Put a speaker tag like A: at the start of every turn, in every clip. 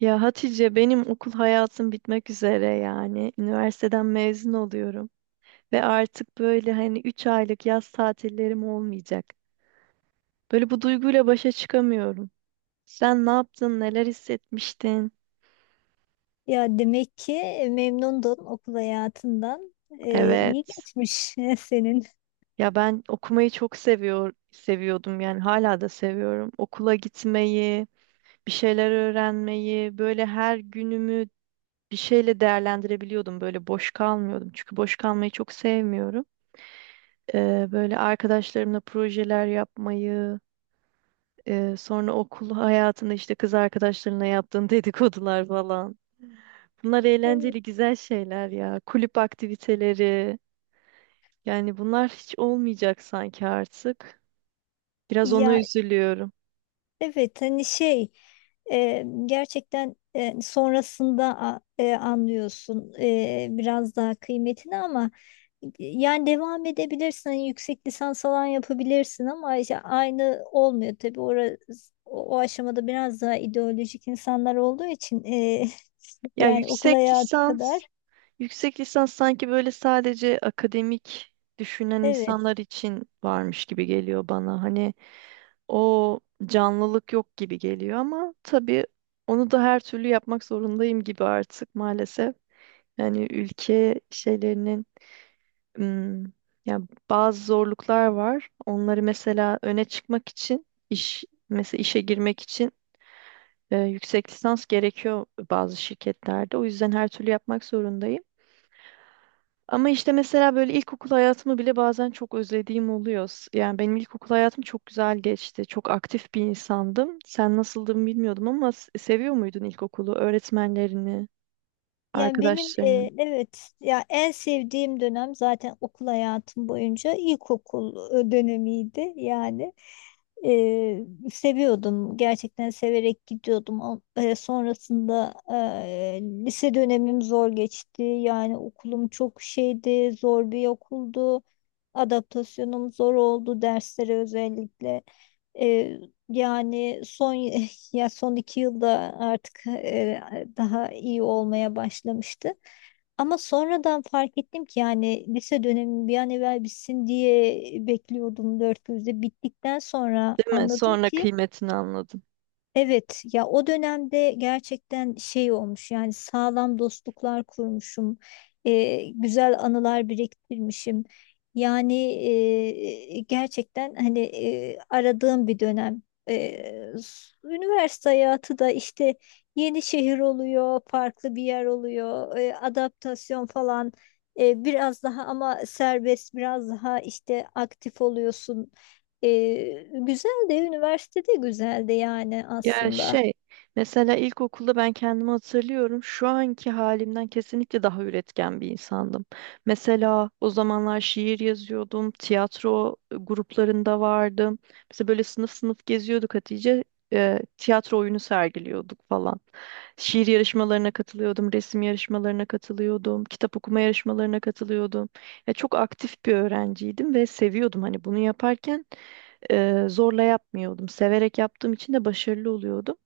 A: Ya Hatice benim okul hayatım bitmek üzere yani. Üniversiteden mezun oluyorum ve artık böyle hani 3 aylık yaz tatillerim olmayacak. Böyle bu duyguyla başa çıkamıyorum. Sen ne yaptın? Neler hissetmiştin?
B: Ya demek ki memnundun okul hayatından. İyi
A: Evet.
B: geçmiş senin.
A: Ya ben okumayı çok seviyordum yani hala da seviyorum. Okula gitmeyi, bir şeyler öğrenmeyi, böyle her günümü bir şeyle değerlendirebiliyordum. Böyle boş kalmıyordum. Çünkü boş kalmayı çok sevmiyorum. Böyle arkadaşlarımla projeler yapmayı, sonra okul hayatında işte kız arkadaşlarına yaptığın dedikodular falan. Bunlar
B: Evet.
A: eğlenceli, güzel şeyler ya. Kulüp aktiviteleri. Yani bunlar hiç olmayacak sanki artık. Biraz ona
B: Ya
A: üzülüyorum.
B: evet hani gerçekten sonrasında anlıyorsun biraz daha kıymetini ama yani devam edebilirsin hani yüksek lisans falan yapabilirsin ama işte aynı olmuyor tabii orası, o aşamada biraz daha ideolojik insanlar olduğu için
A: Ya
B: yani okul
A: yüksek
B: hayatı
A: lisans,
B: kadar
A: yüksek lisans sanki böyle sadece akademik düşünen
B: evet.
A: insanlar için varmış gibi geliyor bana. Hani o canlılık yok gibi geliyor ama tabii onu da her türlü yapmak zorundayım gibi artık maalesef. Yani ülke şeylerinin ım, yani bazı zorluklar var. Onları mesela öne çıkmak için iş mesela işe girmek için yüksek lisans gerekiyor bazı şirketlerde. O yüzden her türlü yapmak zorundayım. Ama işte mesela böyle ilkokul hayatımı bile bazen çok özlediğim oluyor. Yani benim ilkokul hayatım çok güzel geçti. Çok aktif bir insandım. Sen nasıldın bilmiyordum ama seviyor muydun ilkokulu, öğretmenlerini,
B: Yani benim
A: arkadaşlarını?
B: evet ya en sevdiğim dönem zaten okul hayatım boyunca ilkokul dönemiydi yani. Eee, Seviyordum. Gerçekten severek gidiyordum. Ama sonrasında lise dönemim zor geçti. Yani okulum çok şeydi, zor bir okuldu. Adaptasyonum zor oldu derslere özellikle. Eee, Yani son ya son iki yılda artık daha iyi olmaya başlamıştı. Ama sonradan fark ettim ki yani lise dönemi bir an evvel bitsin diye bekliyordum dört gözle. Bittikten sonra
A: Değil mi?
B: anladım
A: Sonra
B: ki
A: kıymetini anladım.
B: evet ya o dönemde gerçekten şey olmuş yani sağlam dostluklar kurmuşum, güzel anılar biriktirmişim yani gerçekten hani aradığım bir dönem. E, Üniversite hayatı da işte yeni şehir oluyor, farklı bir yer oluyor, adaptasyon falan, biraz daha ama serbest, biraz daha işte aktif oluyorsun. Güzel de, üniversitede güzel de yani
A: Ya
B: aslında.
A: şey, mesela ilkokulda ben kendimi hatırlıyorum. Şu anki halimden kesinlikle daha üretken bir insandım. Mesela o zamanlar şiir yazıyordum, tiyatro gruplarında vardım. Mesela böyle sınıf sınıf geziyorduk Hatice. Tiyatro oyunu sergiliyorduk falan. Şiir yarışmalarına katılıyordum, resim yarışmalarına katılıyordum, kitap okuma yarışmalarına katılıyordum. Ya çok aktif bir öğrenciydim ve seviyordum hani bunu yaparken zorla yapmıyordum. Severek yaptığım için de başarılı oluyordum.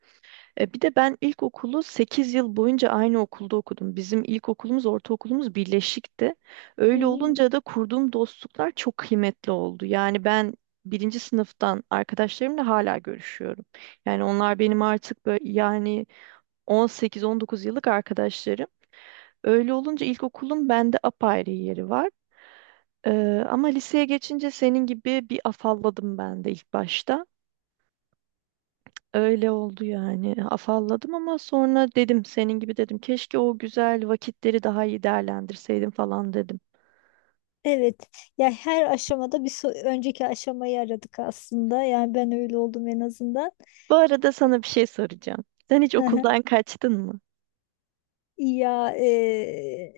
A: Bir de ben ilkokulu 8 yıl boyunca aynı okulda okudum. Bizim ilkokulumuz, ortaokulumuz birleşikti. Öyle
B: Hmm.
A: olunca da kurduğum dostluklar çok kıymetli oldu. Yani ben birinci sınıftan arkadaşlarımla hala görüşüyorum. Yani onlar benim artık böyle yani 18-19 yıllık arkadaşlarım. Öyle olunca ilkokulun bende apayrı yeri var. Ama liseye geçince senin gibi bir afalladım ben de ilk başta. Öyle oldu yani. Afalladım ama sonra dedim senin gibi dedim. Keşke o güzel vakitleri daha iyi değerlendirseydim falan dedim.
B: Evet. Ya her aşamada bir önceki aşamayı aradık aslında. Yani ben öyle oldum en azından.
A: Bu arada sana bir şey soracağım. Sen hiç
B: Hı hı.
A: okuldan kaçtın mı?
B: Ya e,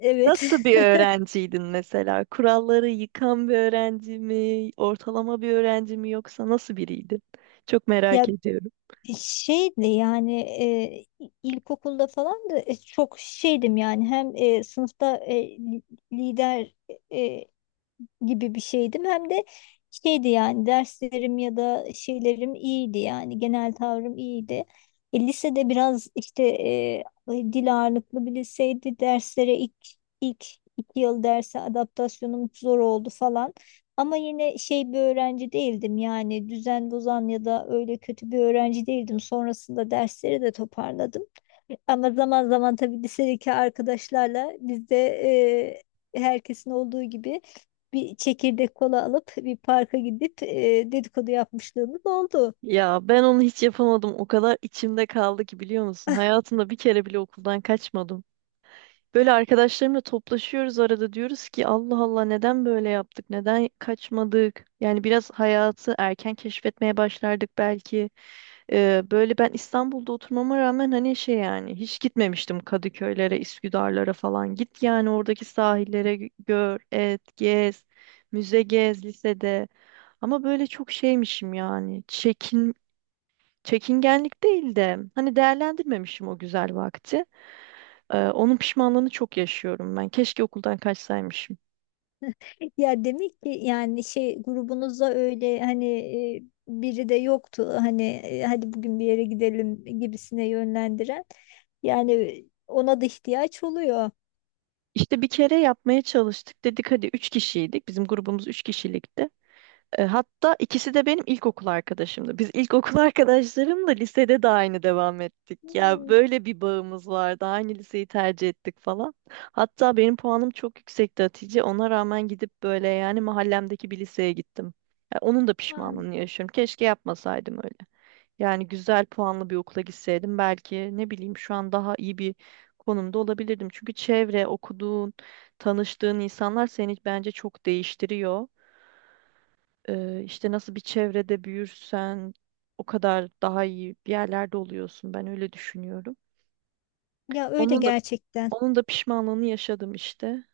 B: evet.
A: Nasıl bir öğrenciydin mesela? Kuralları yıkan bir öğrenci mi, ortalama bir öğrenci mi yoksa nasıl biriydin? Çok
B: Ya
A: merak ediyorum.
B: şeydi yani, ilkokulda falan da çok şeydim yani, hem sınıfta lider e, gibi bir şeydim. Hem de şeydi yani, derslerim ya da şeylerim iyiydi, yani genel tavrım iyiydi. E, lisede biraz işte dil ağırlıklı bir liseydi. Derslere ilk iki yıl derse adaptasyonum zor oldu falan. Ama yine şey bir öğrenci değildim, yani düzen bozan ya da öyle kötü bir öğrenci değildim. Sonrasında dersleri de toparladım. Ama zaman zaman tabii lisedeki arkadaşlarla biz de herkesin olduğu gibi bir çekirdek kola alıp bir parka gidip dedikodu yapmışlığımız oldu.
A: Ya ben onu hiç yapamadım. O kadar içimde kaldı ki biliyor musun? Hayatımda bir kere bile okuldan kaçmadım. Böyle arkadaşlarımla toplaşıyoruz arada diyoruz ki Allah Allah neden böyle yaptık? Neden kaçmadık? Yani biraz hayatı erken keşfetmeye başlardık belki. Böyle ben İstanbul'da oturmama rağmen hani şey yani hiç gitmemiştim Kadıköylere, Üsküdarlara falan. Git yani oradaki sahillere gör, et, gez, müze gez lisede. Ama böyle çok şeymişim yani. Çekingenlik değil de hani değerlendirmemişim o güzel vakti. Onun pişmanlığını çok yaşıyorum ben. Keşke okuldan kaçsaymışım.
B: Ya demek ki yani şey grubunuzda öyle hani biri de yoktu hani hadi bugün bir yere gidelim gibisine yönlendiren. Yani ona da ihtiyaç oluyor.
A: İşte bir kere yapmaya çalıştık. Dedik hadi 3 kişiydik. Bizim grubumuz 3 kişilikti. Hatta ikisi de benim ilkokul arkadaşımdı. Biz ilkokul arkadaşlarımla lisede de aynı devam ettik. Ya
B: Hmm.
A: böyle bir bağımız vardı. Aynı liseyi tercih ettik falan. Hatta benim puanım çok yüksekti Hatice. Ona rağmen gidip böyle yani mahallemdeki bir liseye gittim. Ya onun da
B: Ha.
A: pişmanlığını yaşıyorum. Keşke yapmasaydım öyle. Yani güzel puanlı bir okula gitseydim belki ne bileyim şu an daha iyi bir konumda olabilirdim. Çünkü çevre, okuduğun, tanıştığın insanlar seni bence çok değiştiriyor. İşte nasıl bir çevrede büyürsen o kadar daha iyi bir yerlerde oluyorsun. Ben öyle düşünüyorum.
B: Ya öyle
A: Onun da
B: gerçekten.
A: onun da pişmanlığını yaşadım işte.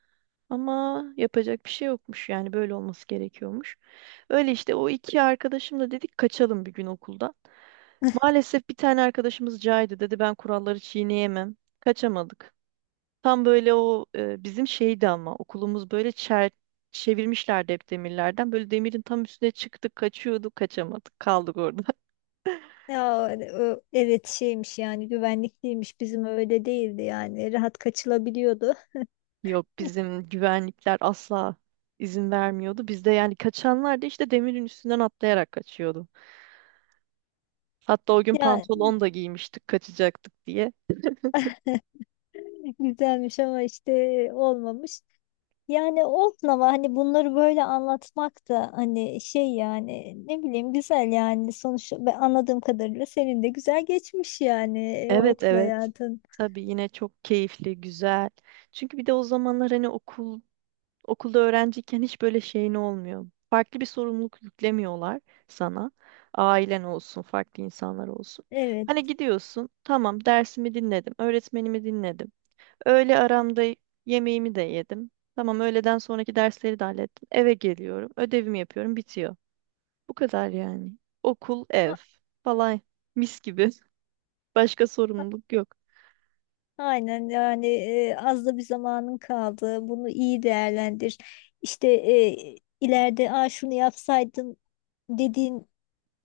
A: Ama yapacak bir şey yokmuş yani böyle olması gerekiyormuş. Öyle işte o iki arkadaşımla dedik kaçalım bir gün okuldan. Maalesef bir tane arkadaşımız caydı dedi ben kuralları çiğneyemem. Kaçamadık. Tam böyle o bizim şeydi ama okulumuz böyle çevirmişlerdi hep demirlerden. Böyle demirin tam üstüne çıktık kaçıyorduk kaçamadık kaldık orada.
B: Ya hani evet şeymiş yani, güvenlikliymiş, bizim öyle değildi yani, rahat kaçılabiliyordu.
A: Yok bizim güvenlikler asla izin vermiyordu. Bizde yani kaçanlar da işte demirin üstünden atlayarak kaçıyordu. Hatta o gün
B: Ya
A: pantolon da giymiştik kaçacaktık diye.
B: güzelmiş ama işte olmamış. Yani olsun ama hani bunları böyle anlatmak da hani şey yani, ne bileyim, güzel yani, sonuçta ben anladığım kadarıyla senin de güzel geçmiş yani
A: Evet,
B: okul
A: evet.
B: hayatın.
A: Tabii yine çok keyifli, güzel. Çünkü bir de o zamanlar hani okulda öğrenciyken hiç böyle şeyin olmuyor. Farklı bir sorumluluk yüklemiyorlar sana. Ailen olsun, farklı insanlar olsun.
B: Evet.
A: Hani gidiyorsun, tamam dersimi dinledim, öğretmenimi dinledim. Öğle aramda yemeğimi de yedim. Tamam öğleden sonraki dersleri de hallettim. Eve geliyorum. Ödevimi yapıyorum. Bitiyor. Bu kadar yani. Okul,
B: A-
A: ev falan mis gibi. Başka
B: a-
A: sorumluluk yok.
B: Aynen yani, az da bir zamanın kaldı. Bunu iyi değerlendir. İşte, ileride "Aa, şunu yapsaydım" dediğin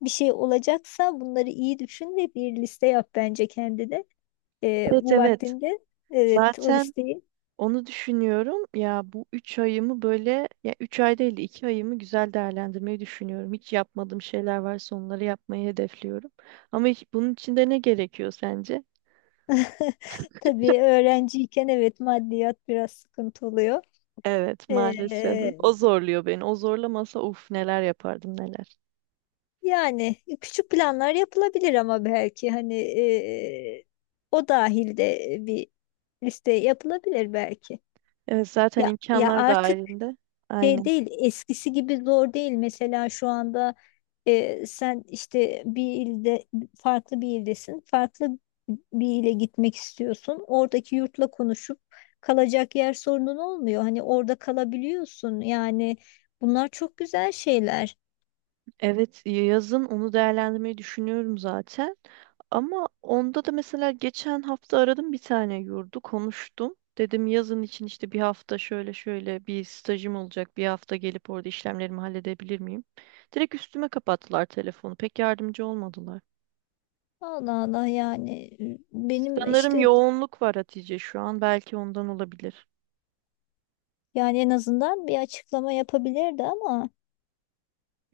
B: bir şey olacaksa bunları iyi düşün ve bir liste yap bence kendine
A: Evet,
B: bu
A: evet.
B: vaktinde. Evet, o
A: Zaten
B: listeyi.
A: onu düşünüyorum. Ya bu 3 ayımı böyle ya 3 ay değil de 2 ayımı güzel değerlendirmeyi düşünüyorum. Hiç yapmadığım şeyler varsa onları yapmayı hedefliyorum. Ama bunun için de ne gerekiyor sence?
B: Tabii öğrenciyken evet, maddiyat biraz sıkıntı oluyor.
A: Evet, maalesef.
B: Ee,
A: O zorluyor beni. O zorlamasa uf neler yapardım neler.
B: Yani küçük planlar yapılabilir ama belki hani, o dahilde bir liste yapılabilir belki.
A: Evet, zaten
B: Ya
A: imkanlar
B: artık
A: dahilinde.
B: şey
A: Aynen.
B: değil, eskisi gibi zor değil. Mesela şu anda sen işte bir ilde, farklı bir ildesin. Farklı bir ile gitmek istiyorsun. Oradaki yurtla konuşup kalacak yer sorunun olmuyor. Hani orada kalabiliyorsun. Yani bunlar çok güzel şeyler.
A: Evet, yazın onu değerlendirmeyi düşünüyorum zaten. Ama onda da mesela geçen hafta aradım bir tane yurdu konuştum. Dedim yazın için işte bir hafta şöyle şöyle bir stajım olacak. Bir hafta gelip orada işlemlerimi halledebilir miyim? Direkt üstüme kapattılar telefonu. Pek yardımcı olmadılar.
B: Allah Allah, yani benim
A: Sanırım
B: işte,
A: yoğunluk var Hatice şu an. Belki ondan olabilir.
B: yani en azından bir açıklama yapabilirdi ama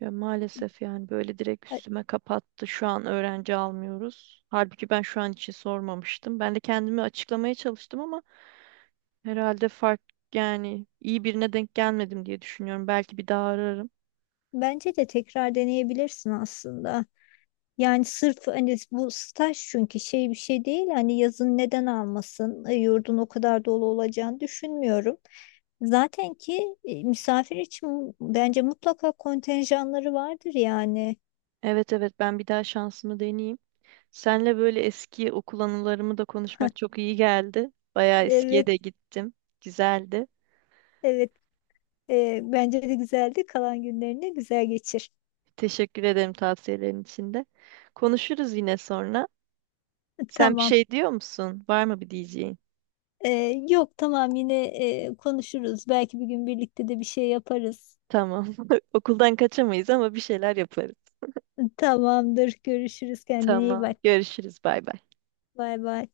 A: Ya maalesef yani böyle direkt
B: e,
A: üstüme kapattı. Şu an öğrenci almıyoruz. Halbuki ben şu an için sormamıştım. Ben de kendimi açıklamaya çalıştım ama herhalde fark yani iyi birine denk gelmedim diye düşünüyorum. Belki bir daha ararım.
B: bence de tekrar deneyebilirsin aslında. Yani sırf hani bu staj çünkü şey bir şey değil, hani yazın neden almasın. E, yurdun o kadar dolu olacağını düşünmüyorum. Zaten ki misafir için bence mutlaka kontenjanları vardır yani.
A: Evet, evet, ben bir daha şansımı deneyeyim. Senle böyle eski okul anılarımı da konuşmak çok iyi geldi. Bayağı eskiye
B: Evet,
A: de gittim. Güzeldi.
B: evet. E, bence de güzeldi, kalan günlerini güzel geçir.
A: Teşekkür ederim tavsiyelerin için de. Konuşuruz yine sonra. Sen bir
B: Tamam.
A: şey diyor musun? Var mı bir diyeceğin?
B: E, Yok, tamam, yine konuşuruz, belki bir gün birlikte de bir şey yaparız.
A: Tamam. Okuldan kaçamayız ama bir şeyler yaparız.
B: Tamamdır, görüşürüz, kendine iyi
A: Tamam.
B: bak,
A: Görüşürüz. Bay bay.
B: bay bay.